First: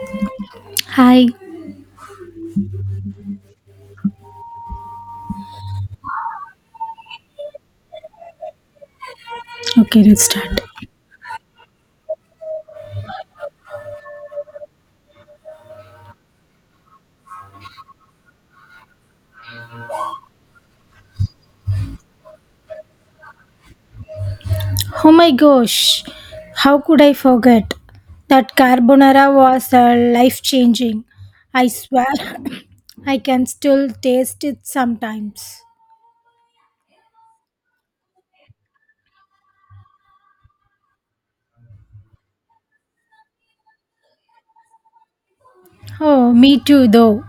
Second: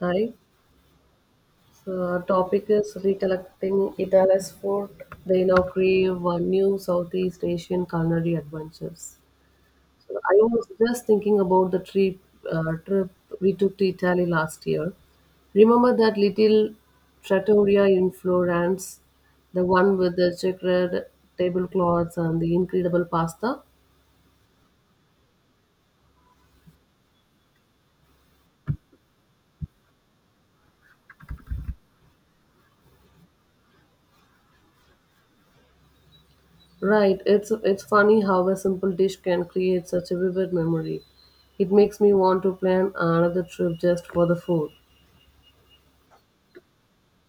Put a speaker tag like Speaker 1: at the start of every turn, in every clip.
Speaker 1: Hi.
Speaker 2: Hi.
Speaker 1: So our topic is recollecting Italy's food. They now crave new Southeast Asian culinary adventures.
Speaker 2: Okay,
Speaker 1: So
Speaker 2: let's
Speaker 1: I
Speaker 2: start.
Speaker 1: was just thinking about the trip uh, trip we took to Italy last year. Remember that little trattoria in Florence, the one with the checkered tablecloths and the incredible pasta?
Speaker 2: Oh my gosh, how could I forget? That carbonara was life changing. I swear, I can still taste it sometimes.
Speaker 1: Right, it's funny how a simple dish can create such a vivid memory. It makes me want to plan another trip just for the food.
Speaker 2: Oh, me too, though.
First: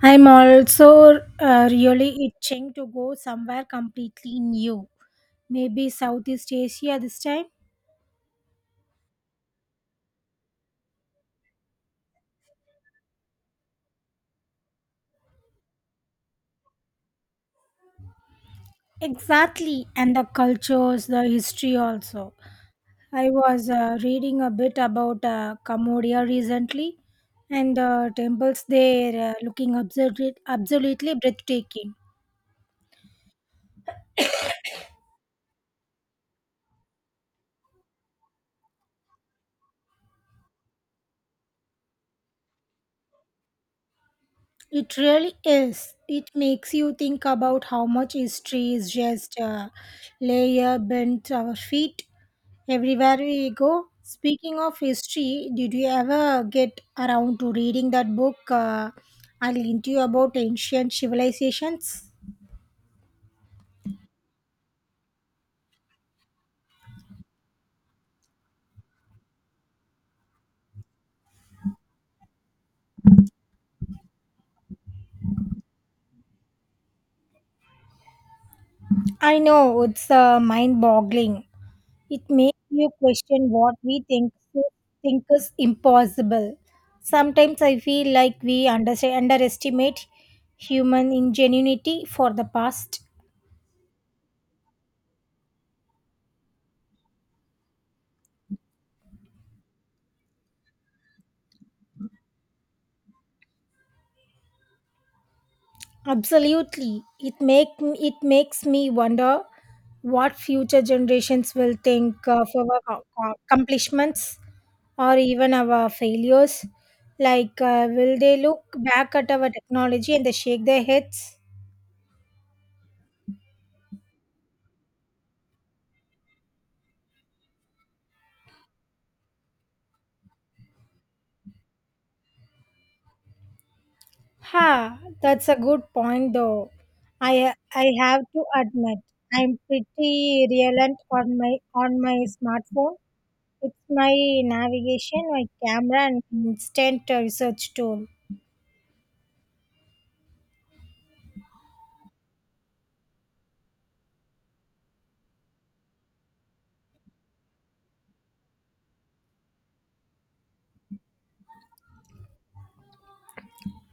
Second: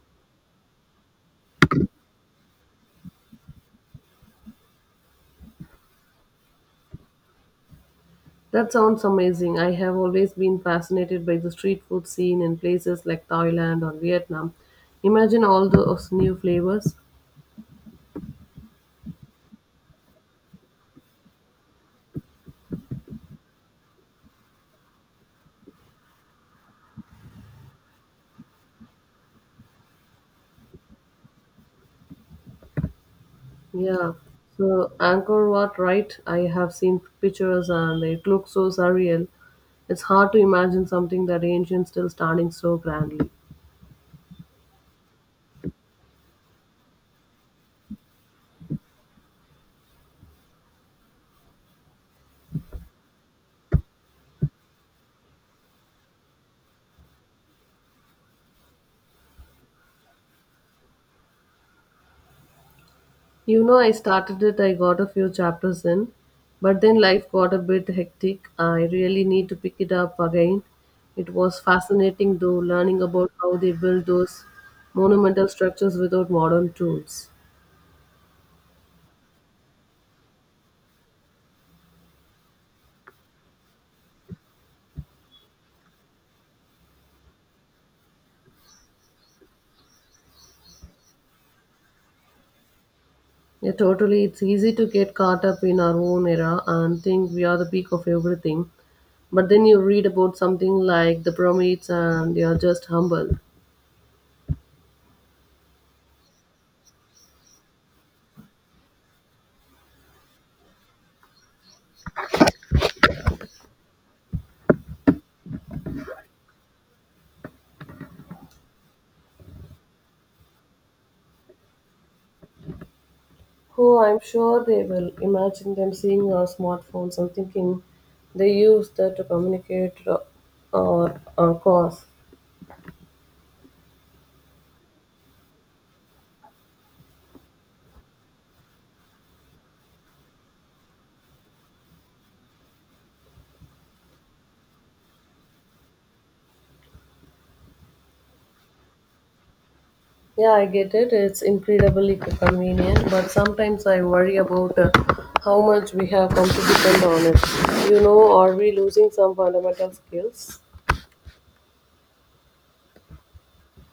Speaker 2: I'm also really itching to go somewhere completely new. Maybe Southeast Asia this time?
Speaker 1: That sounds amazing. I have always been fascinated by the street food scene in places like Thailand or Vietnam. Imagine all those new flavors.
Speaker 2: Exactly, and the cultures, the history also. I was reading a bit about Cambodia recently, and the temples there looking absolutely breathtaking.
Speaker 1: Yeah. So Angkor Wat, right? I have seen pictures and they look so surreal. It's hard to imagine something that ancient still standing so grandly.
Speaker 2: It really is. It makes you think about how much history is just layer bent our feet everywhere we go. Speaking of history, did you ever get around to reading that book I linked you about ancient civilizations?
Speaker 1: You know, I started it, I got a few chapters in, but then life got a bit hectic. I really need to pick it up again. It was fascinating, though, learning about how they built those monumental structures without modern tools.
Speaker 2: I know it's mind-boggling. It makes you question what we think is impossible. Sometimes I feel like we underestimate human ingenuity for the past.
Speaker 1: Yeah, totally. It's easy to get caught up in our own era and think we are the peak of everything. But then you read about something like the pyramids and you're just humble.
Speaker 2: Absolutely, it makes me wonder what future generations will think of our accomplishments or even our failures. Like, will they look back at our technology and they shake their heads?
Speaker 1: Oh, I'm sure they will. Imagine them seeing our smartphones and thinking they use that to communicate or cause.
Speaker 2: Ha, that's a good point though. I have to admit I'm pretty reliant on my smartphone. It's my navigation, my camera, and instant research tool.
Speaker 1: Yeah, I get it. It's incredibly convenient, but sometimes I worry about how much we have come to depend on it. You know, are we losing some fundamental skills?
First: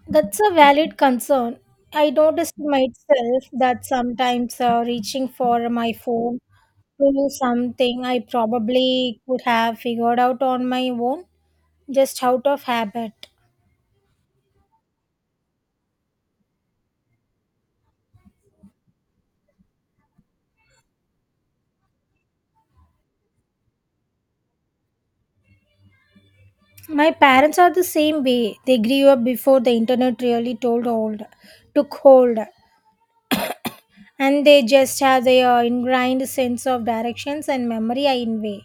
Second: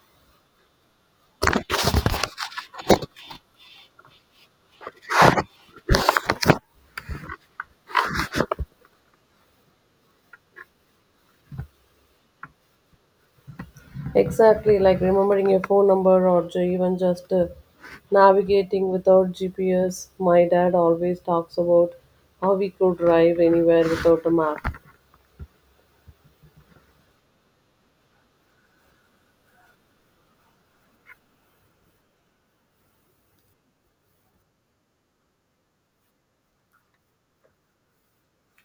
Speaker 2: That's a valid concern. I noticed myself that sometimes reaching for my phone to do something I probably could have figured out on my own, just out of habit.
Speaker 1: Exactly, like remembering your phone number or even just navigating without GPS. My dad always talks about how we could drive anywhere without a map.
Speaker 2: My parents are the same way. They grew up before the internet took hold, and they just have their ingrained sense of directions and memory in way.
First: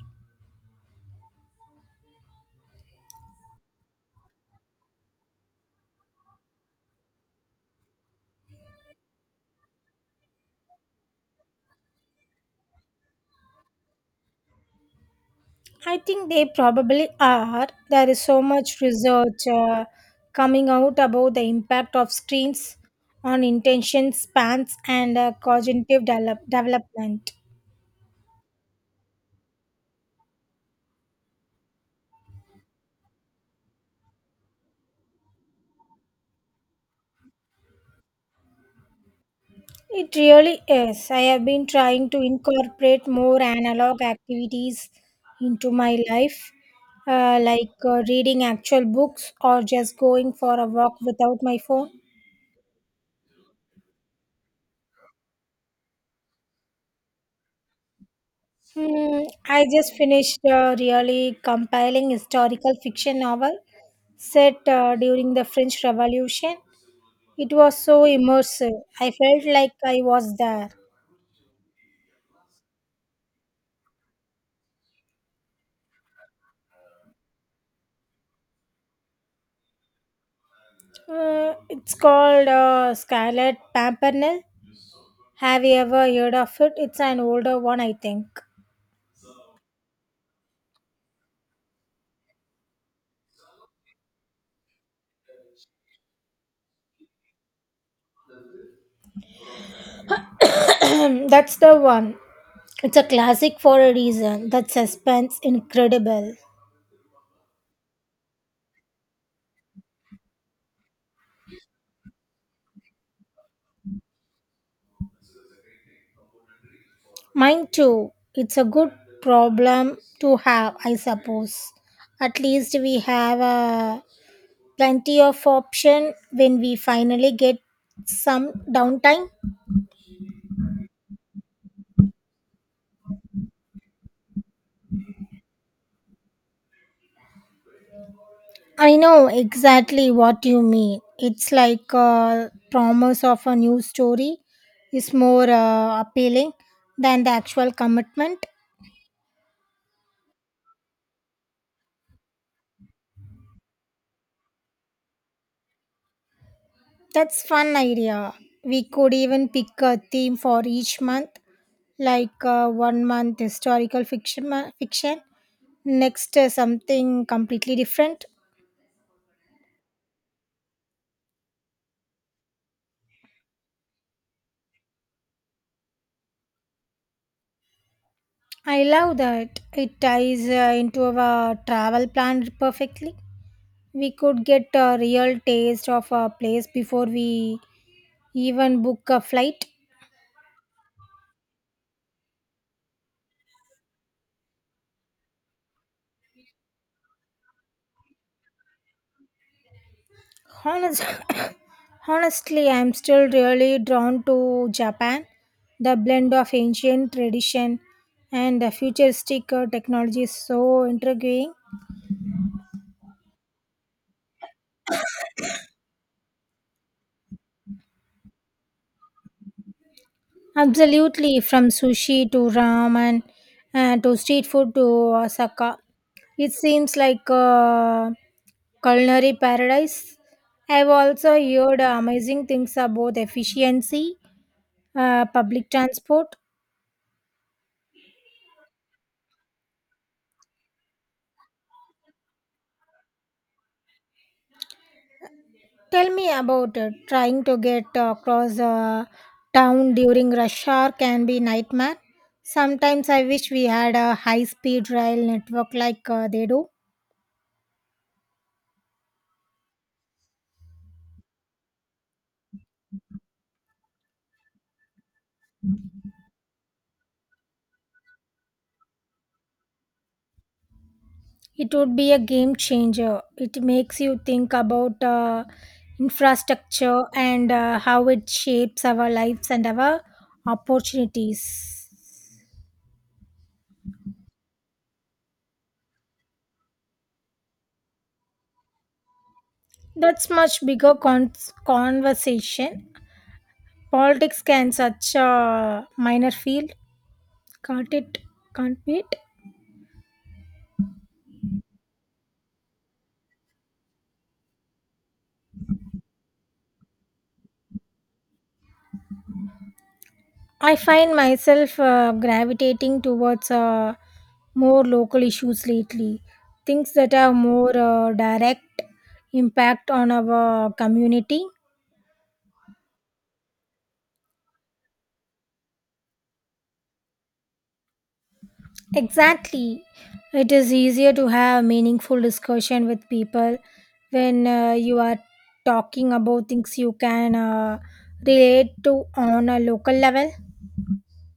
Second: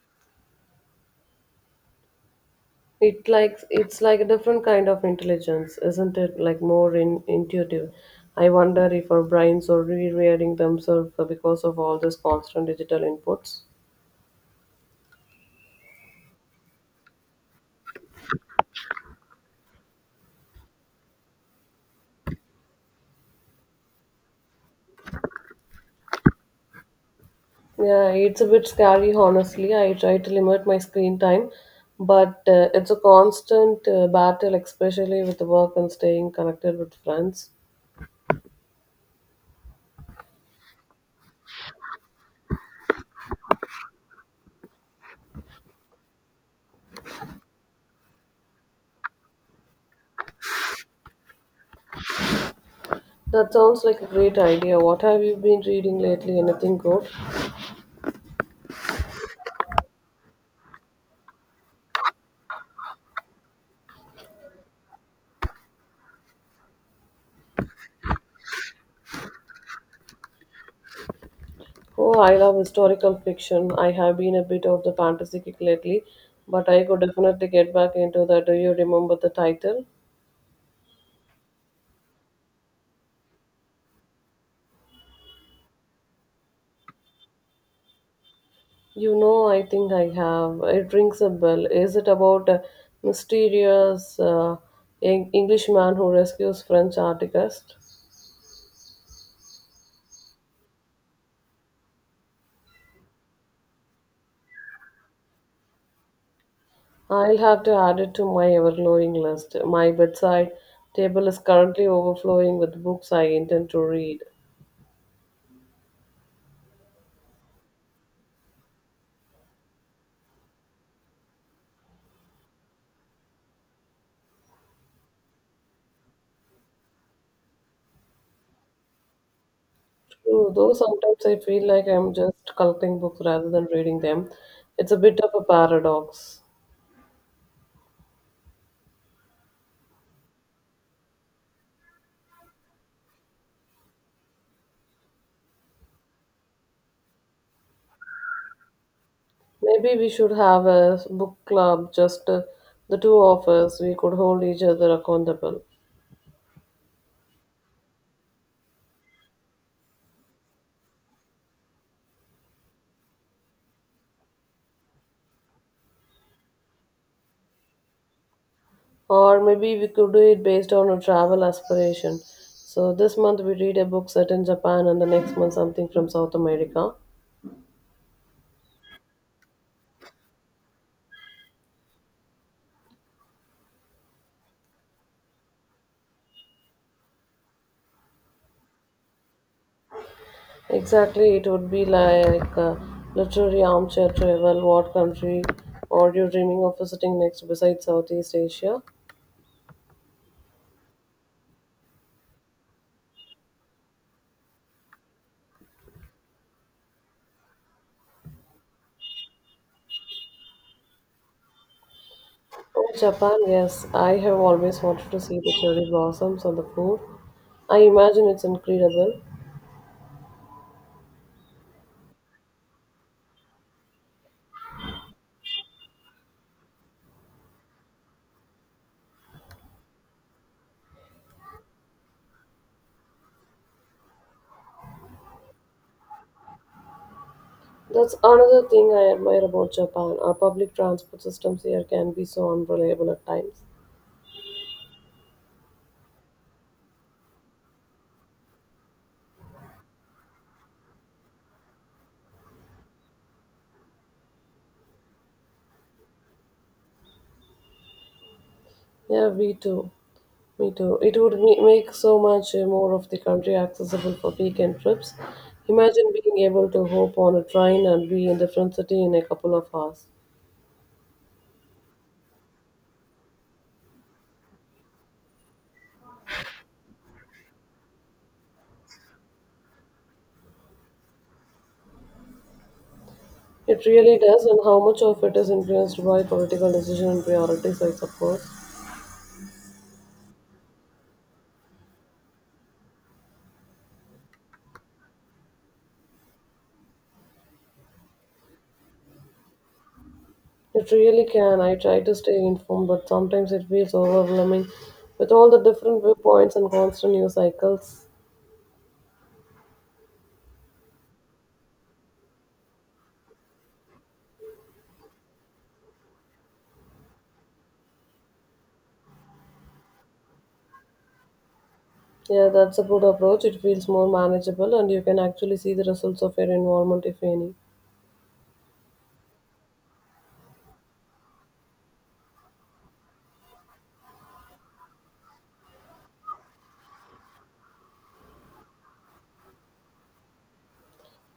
Speaker 1: It's like a different kind of intelligence, isn't it? Like more intuitive. I wonder if our brains are rewiring themselves because of all this constant digital inputs.
Speaker 2: I think they probably are. There is so much research coming out about the impact of screens on intention spans and cognitive development.
Speaker 1: Yeah, it's a bit scary, honestly. I try to limit my screen time, but it's a constant battle, especially with work and staying connected with friends.
Speaker 2: It really is. I have been trying to incorporate more analog activities into my life, like reading actual books or just going for a walk without my phone.
Speaker 1: That sounds like a great idea. What have you been reading lately? Anything good?
Speaker 2: Hmm, I just finished a really compiling historical fiction novel set during the French Revolution. It was so immersive. I felt like I was there.
Speaker 1: Oh, I love historical fiction. I have been a bit of the fantasy kick lately, but I could definitely get back into that. Do you remember the title?
Speaker 2: It's called Scarlet Pimpernel. Have you ever heard of it? It's an older one, I think.
Speaker 1: You know, I think I have. It rings a bell. Is it about a mysterious Englishman who rescues French artist?
Speaker 2: Hmm, that's the one. It's a classic for a reason. That suspense incredible.
Speaker 1: I'll have to add it to my ever-growing list. My bedside table is currently overflowing with books I intend to read.
Speaker 2: Mine too. It's a good problem to have, I suppose. At least we have plenty of option when we finally get some downtime.
Speaker 1: True, though sometimes I feel like I'm just collecting books rather than reading them. It's a bit of a paradox.
Speaker 2: I know exactly what you mean. It's like a promise of a new story is more appealing than the actual commitment.
Speaker 1: Maybe we should have a book club, just the two of us. We could hold each other accountable.
Speaker 2: That's fun idea. We could even pick a theme for each month, like one month historical fiction, next something completely different.
Speaker 1: Or maybe we could do it based on a travel aspiration. So this month we read a book set in Japan and the next month something from South America.
Speaker 2: I love that. It ties into our travel plan perfectly. We could get a real taste of a place before we even book a flight.
Speaker 1: Exactly, it would be like a literary armchair travel. What country are you dreaming of visiting next besides Southeast Asia?
Speaker 2: Honest, honestly, I'm still really drawn to Japan. The blend of ancient tradition and the futuristic technology is so intriguing.
Speaker 1: Oh, Japan, yes. I have always wanted to see the cherry blossoms on the food. I imagine it's incredible.
Speaker 2: Absolutely, from sushi to ramen and to street food to Osaka. It seems like a culinary paradise. I've also heard amazing things about efficiency, public transport.
Speaker 1: That's another thing I admire about Japan. Our public transport systems here can be so unreliable at times.
Speaker 2: Tell me about it. Trying to get across town during rush hour can be nightmare. Sometimes I wish we had a high-speed rail network like they do.
Speaker 1: Yeah, me too. Me too. It would make so much more of the country accessible for weekend trips. Imagine being able to hop on a train and be in different city in a couple of hours.
Speaker 2: It would be a game changer. It makes you think about infrastructure and how it shapes our lives and our opportunities.
Speaker 1: It really does, and how much of it is influenced by political decision and priorities, I suppose.
Speaker 2: That's much bigger conversation. Politics can such a minor field. Can't it? Can't it?
Speaker 1: It really can. I try to stay informed, but sometimes it feels overwhelming with all the different viewpoints and constant news cycles.
Speaker 2: I find myself gravitating towards more local issues lately, things that have more direct impact on our community.
Speaker 1: Yeah, that's a good approach. It feels more manageable and you can actually see the results of your involvement, if any.
Speaker 2: Exactly. It is easier to have meaningful discussion with people when you are talking about things you can relate to on a local level.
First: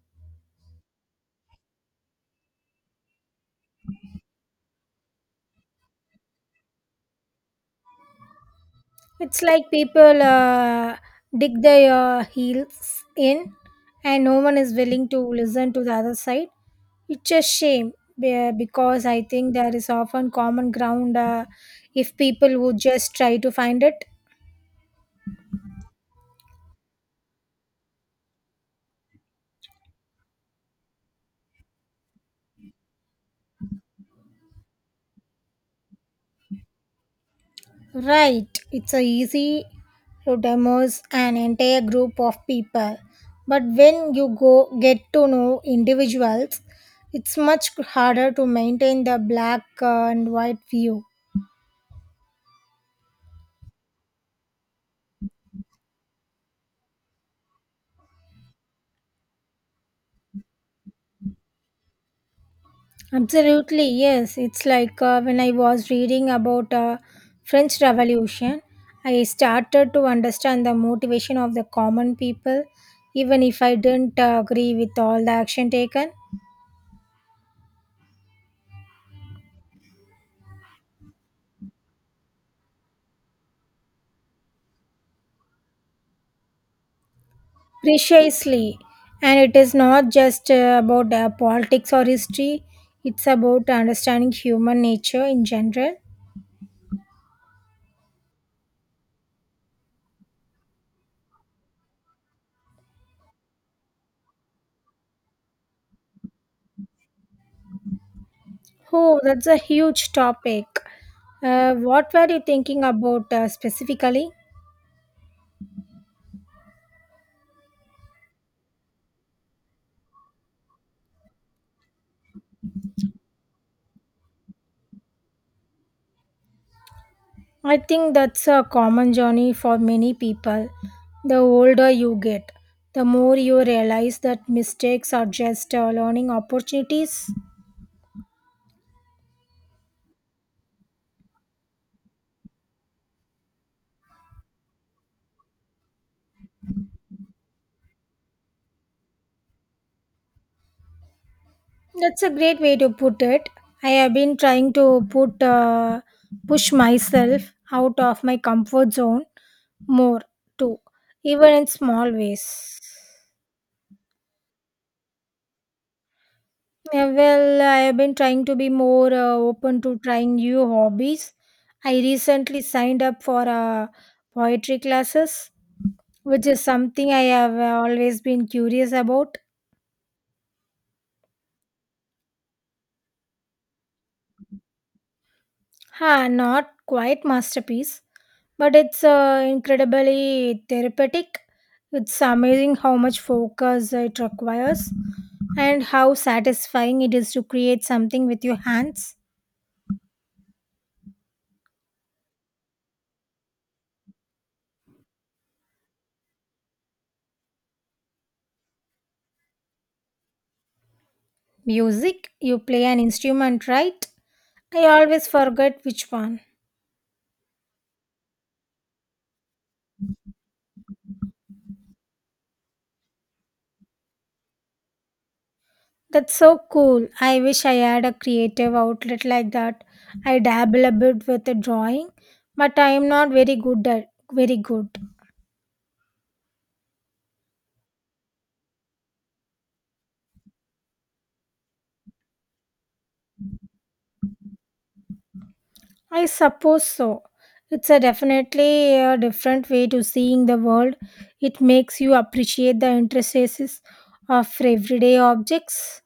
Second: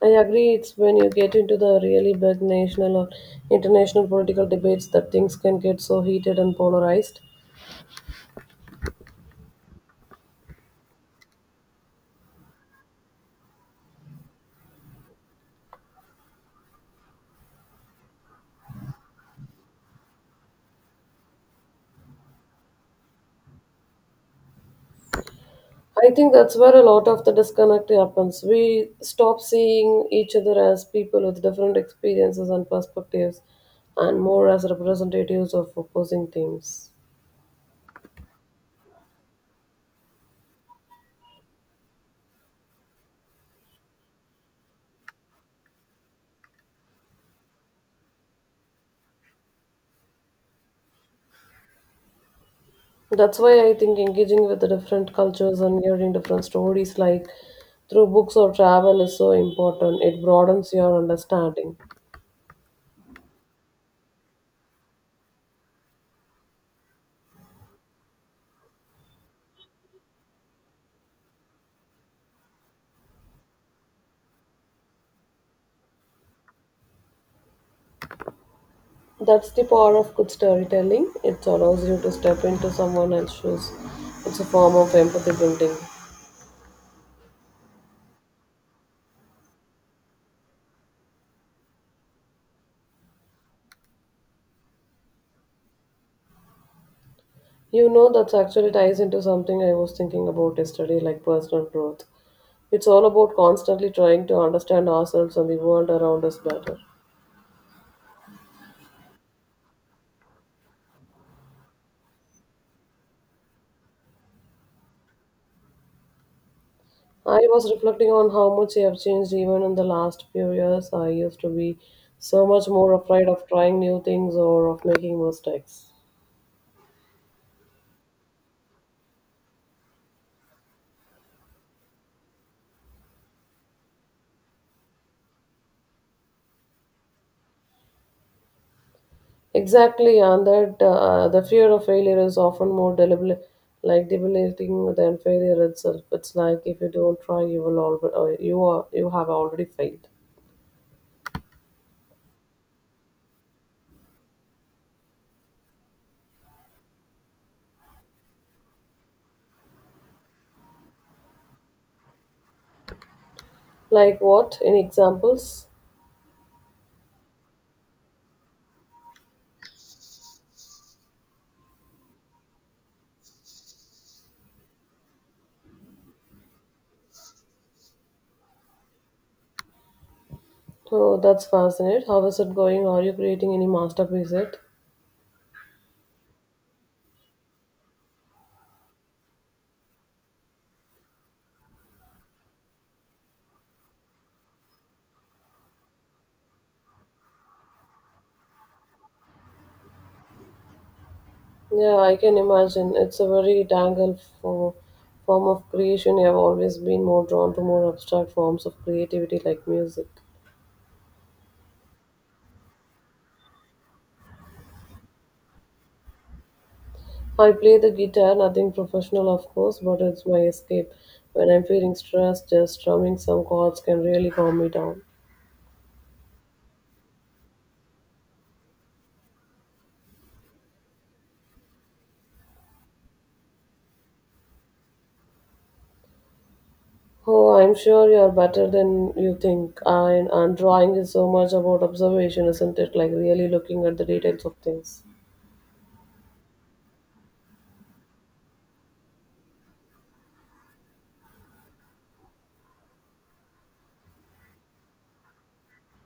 Speaker 1: I agree, it's when you get into the really big national or international political debates that things can get so heated and polarized.
Speaker 2: It's like people dig their heels in, and no one is willing to listen to the other side. It's a shame because I think there is often common ground if people would just try to find it.
Speaker 1: I think that's where a lot of the disconnect happens. We stop seeing each other as people with different experiences and perspectives, and more as representatives of opposing teams.
Speaker 2: Right, it's a easy to demos an entire group of people, but when you go get to know individuals, it's much harder to maintain the black and white view.
Speaker 1: That's why I think engaging with the different cultures and hearing different stories, like through books or travel, is so important. It broadens your understanding.
Speaker 2: Absolutely, yes. It's like when I was reading about French Revolution, I started to understand the motivation of the common people, even if I didn't agree with all the action taken.
Speaker 1: That's the power of good storytelling. It allows you to step into someone else's shoes. It's a form of empathy building.
Speaker 2: Precisely, and it is not just about politics or history; it's about understanding human nature in general.
Speaker 1: You know, that's actually ties into something I was thinking about yesterday, like personal growth. It's all about constantly trying to understand ourselves and the world around us better.
Speaker 2: Oh, that's a huge topic. What were you thinking about specifically?
Speaker 1: I was reflecting on how much I have changed even in the last few years. I used to be so much more afraid of trying new things or of making mistakes.
Speaker 2: I think that's a common journey for many people. The older you get, the more you realize that mistakes are just learning opportunities.
Speaker 1: Exactly, and that the fear of failure is often more debilitating than failure itself. It's like if you don't try, you will already you are you have already failed.
Speaker 2: That's a great way to put it. I have been trying to put push myself out of my comfort zone more too, even in small ways.
Speaker 1: Like what? Any examples?
Speaker 2: Yeah, well, I have been trying to be more open to trying new hobbies. I recently signed up for poetry classes, which is something I have always been curious about.
Speaker 1: Oh, that's fascinating. How is it going? Are you creating any masterpiece yet?
Speaker 2: Ha, not quite masterpiece, but it's incredibly therapeutic. It's amazing how much focus it requires and how satisfying it is to create something with your hands.
Speaker 1: Yeah, I can imagine. It's a very form of creation. I've always been more drawn to more abstract forms of creativity like music.
Speaker 2: Music, you play an instrument, right? I always forget which one.
Speaker 1: I play the guitar, nothing professional, of course, but it's my escape. When I'm feeling stressed, just strumming some chords can really calm me down.
Speaker 2: That's so cool. I wish I had a creative outlet like that. I dabble a bit with the drawing, but I am not very good at very good.
Speaker 1: Oh, I'm sure you're better than you think. And drawing is so much about observation, isn't it? Like really looking at the details of things.
Speaker 2: I suppose so. It's a definitely a different way to seeing the world. It makes you appreciate the intricacies of everyday objects.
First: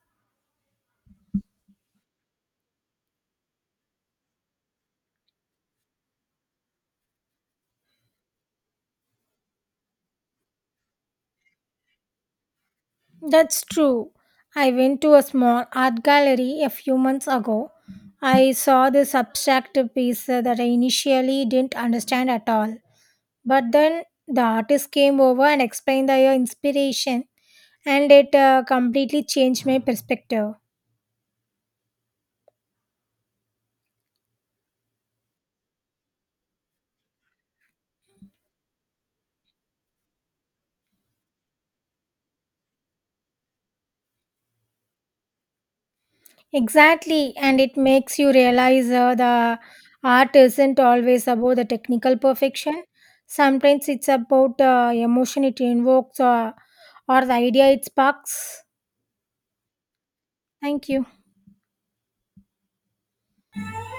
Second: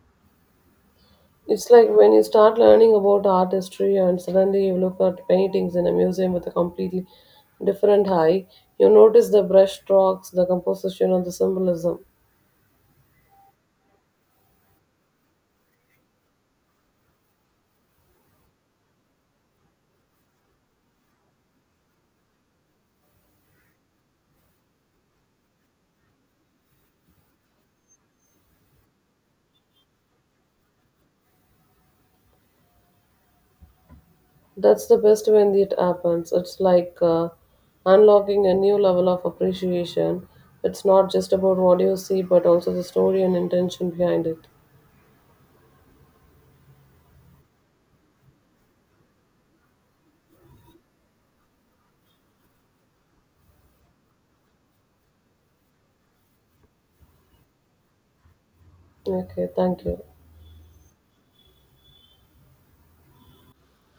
Speaker 1: It's like when you start learning about art history and suddenly you look at paintings in a museum with a completely different eye, you notice the brush strokes, the composition, and the symbolism.
Speaker 2: That's true. I went to a small art gallery a few months ago. I saw this abstract piece that I initially didn't understand at all. But then the artist came over and explained their inspiration, and it completely changed my perspective.
Speaker 1: That's the best when it happens. It's like unlocking a new level of appreciation. It's not just about what you see, but also the story and intention behind it.
Speaker 2: Exactly, and it makes you realize the art isn't always about the technical perfection. Sometimes it's about the emotion it invokes or the idea it sparks.
Speaker 1: Okay, thank you.
Speaker 2: Thank you.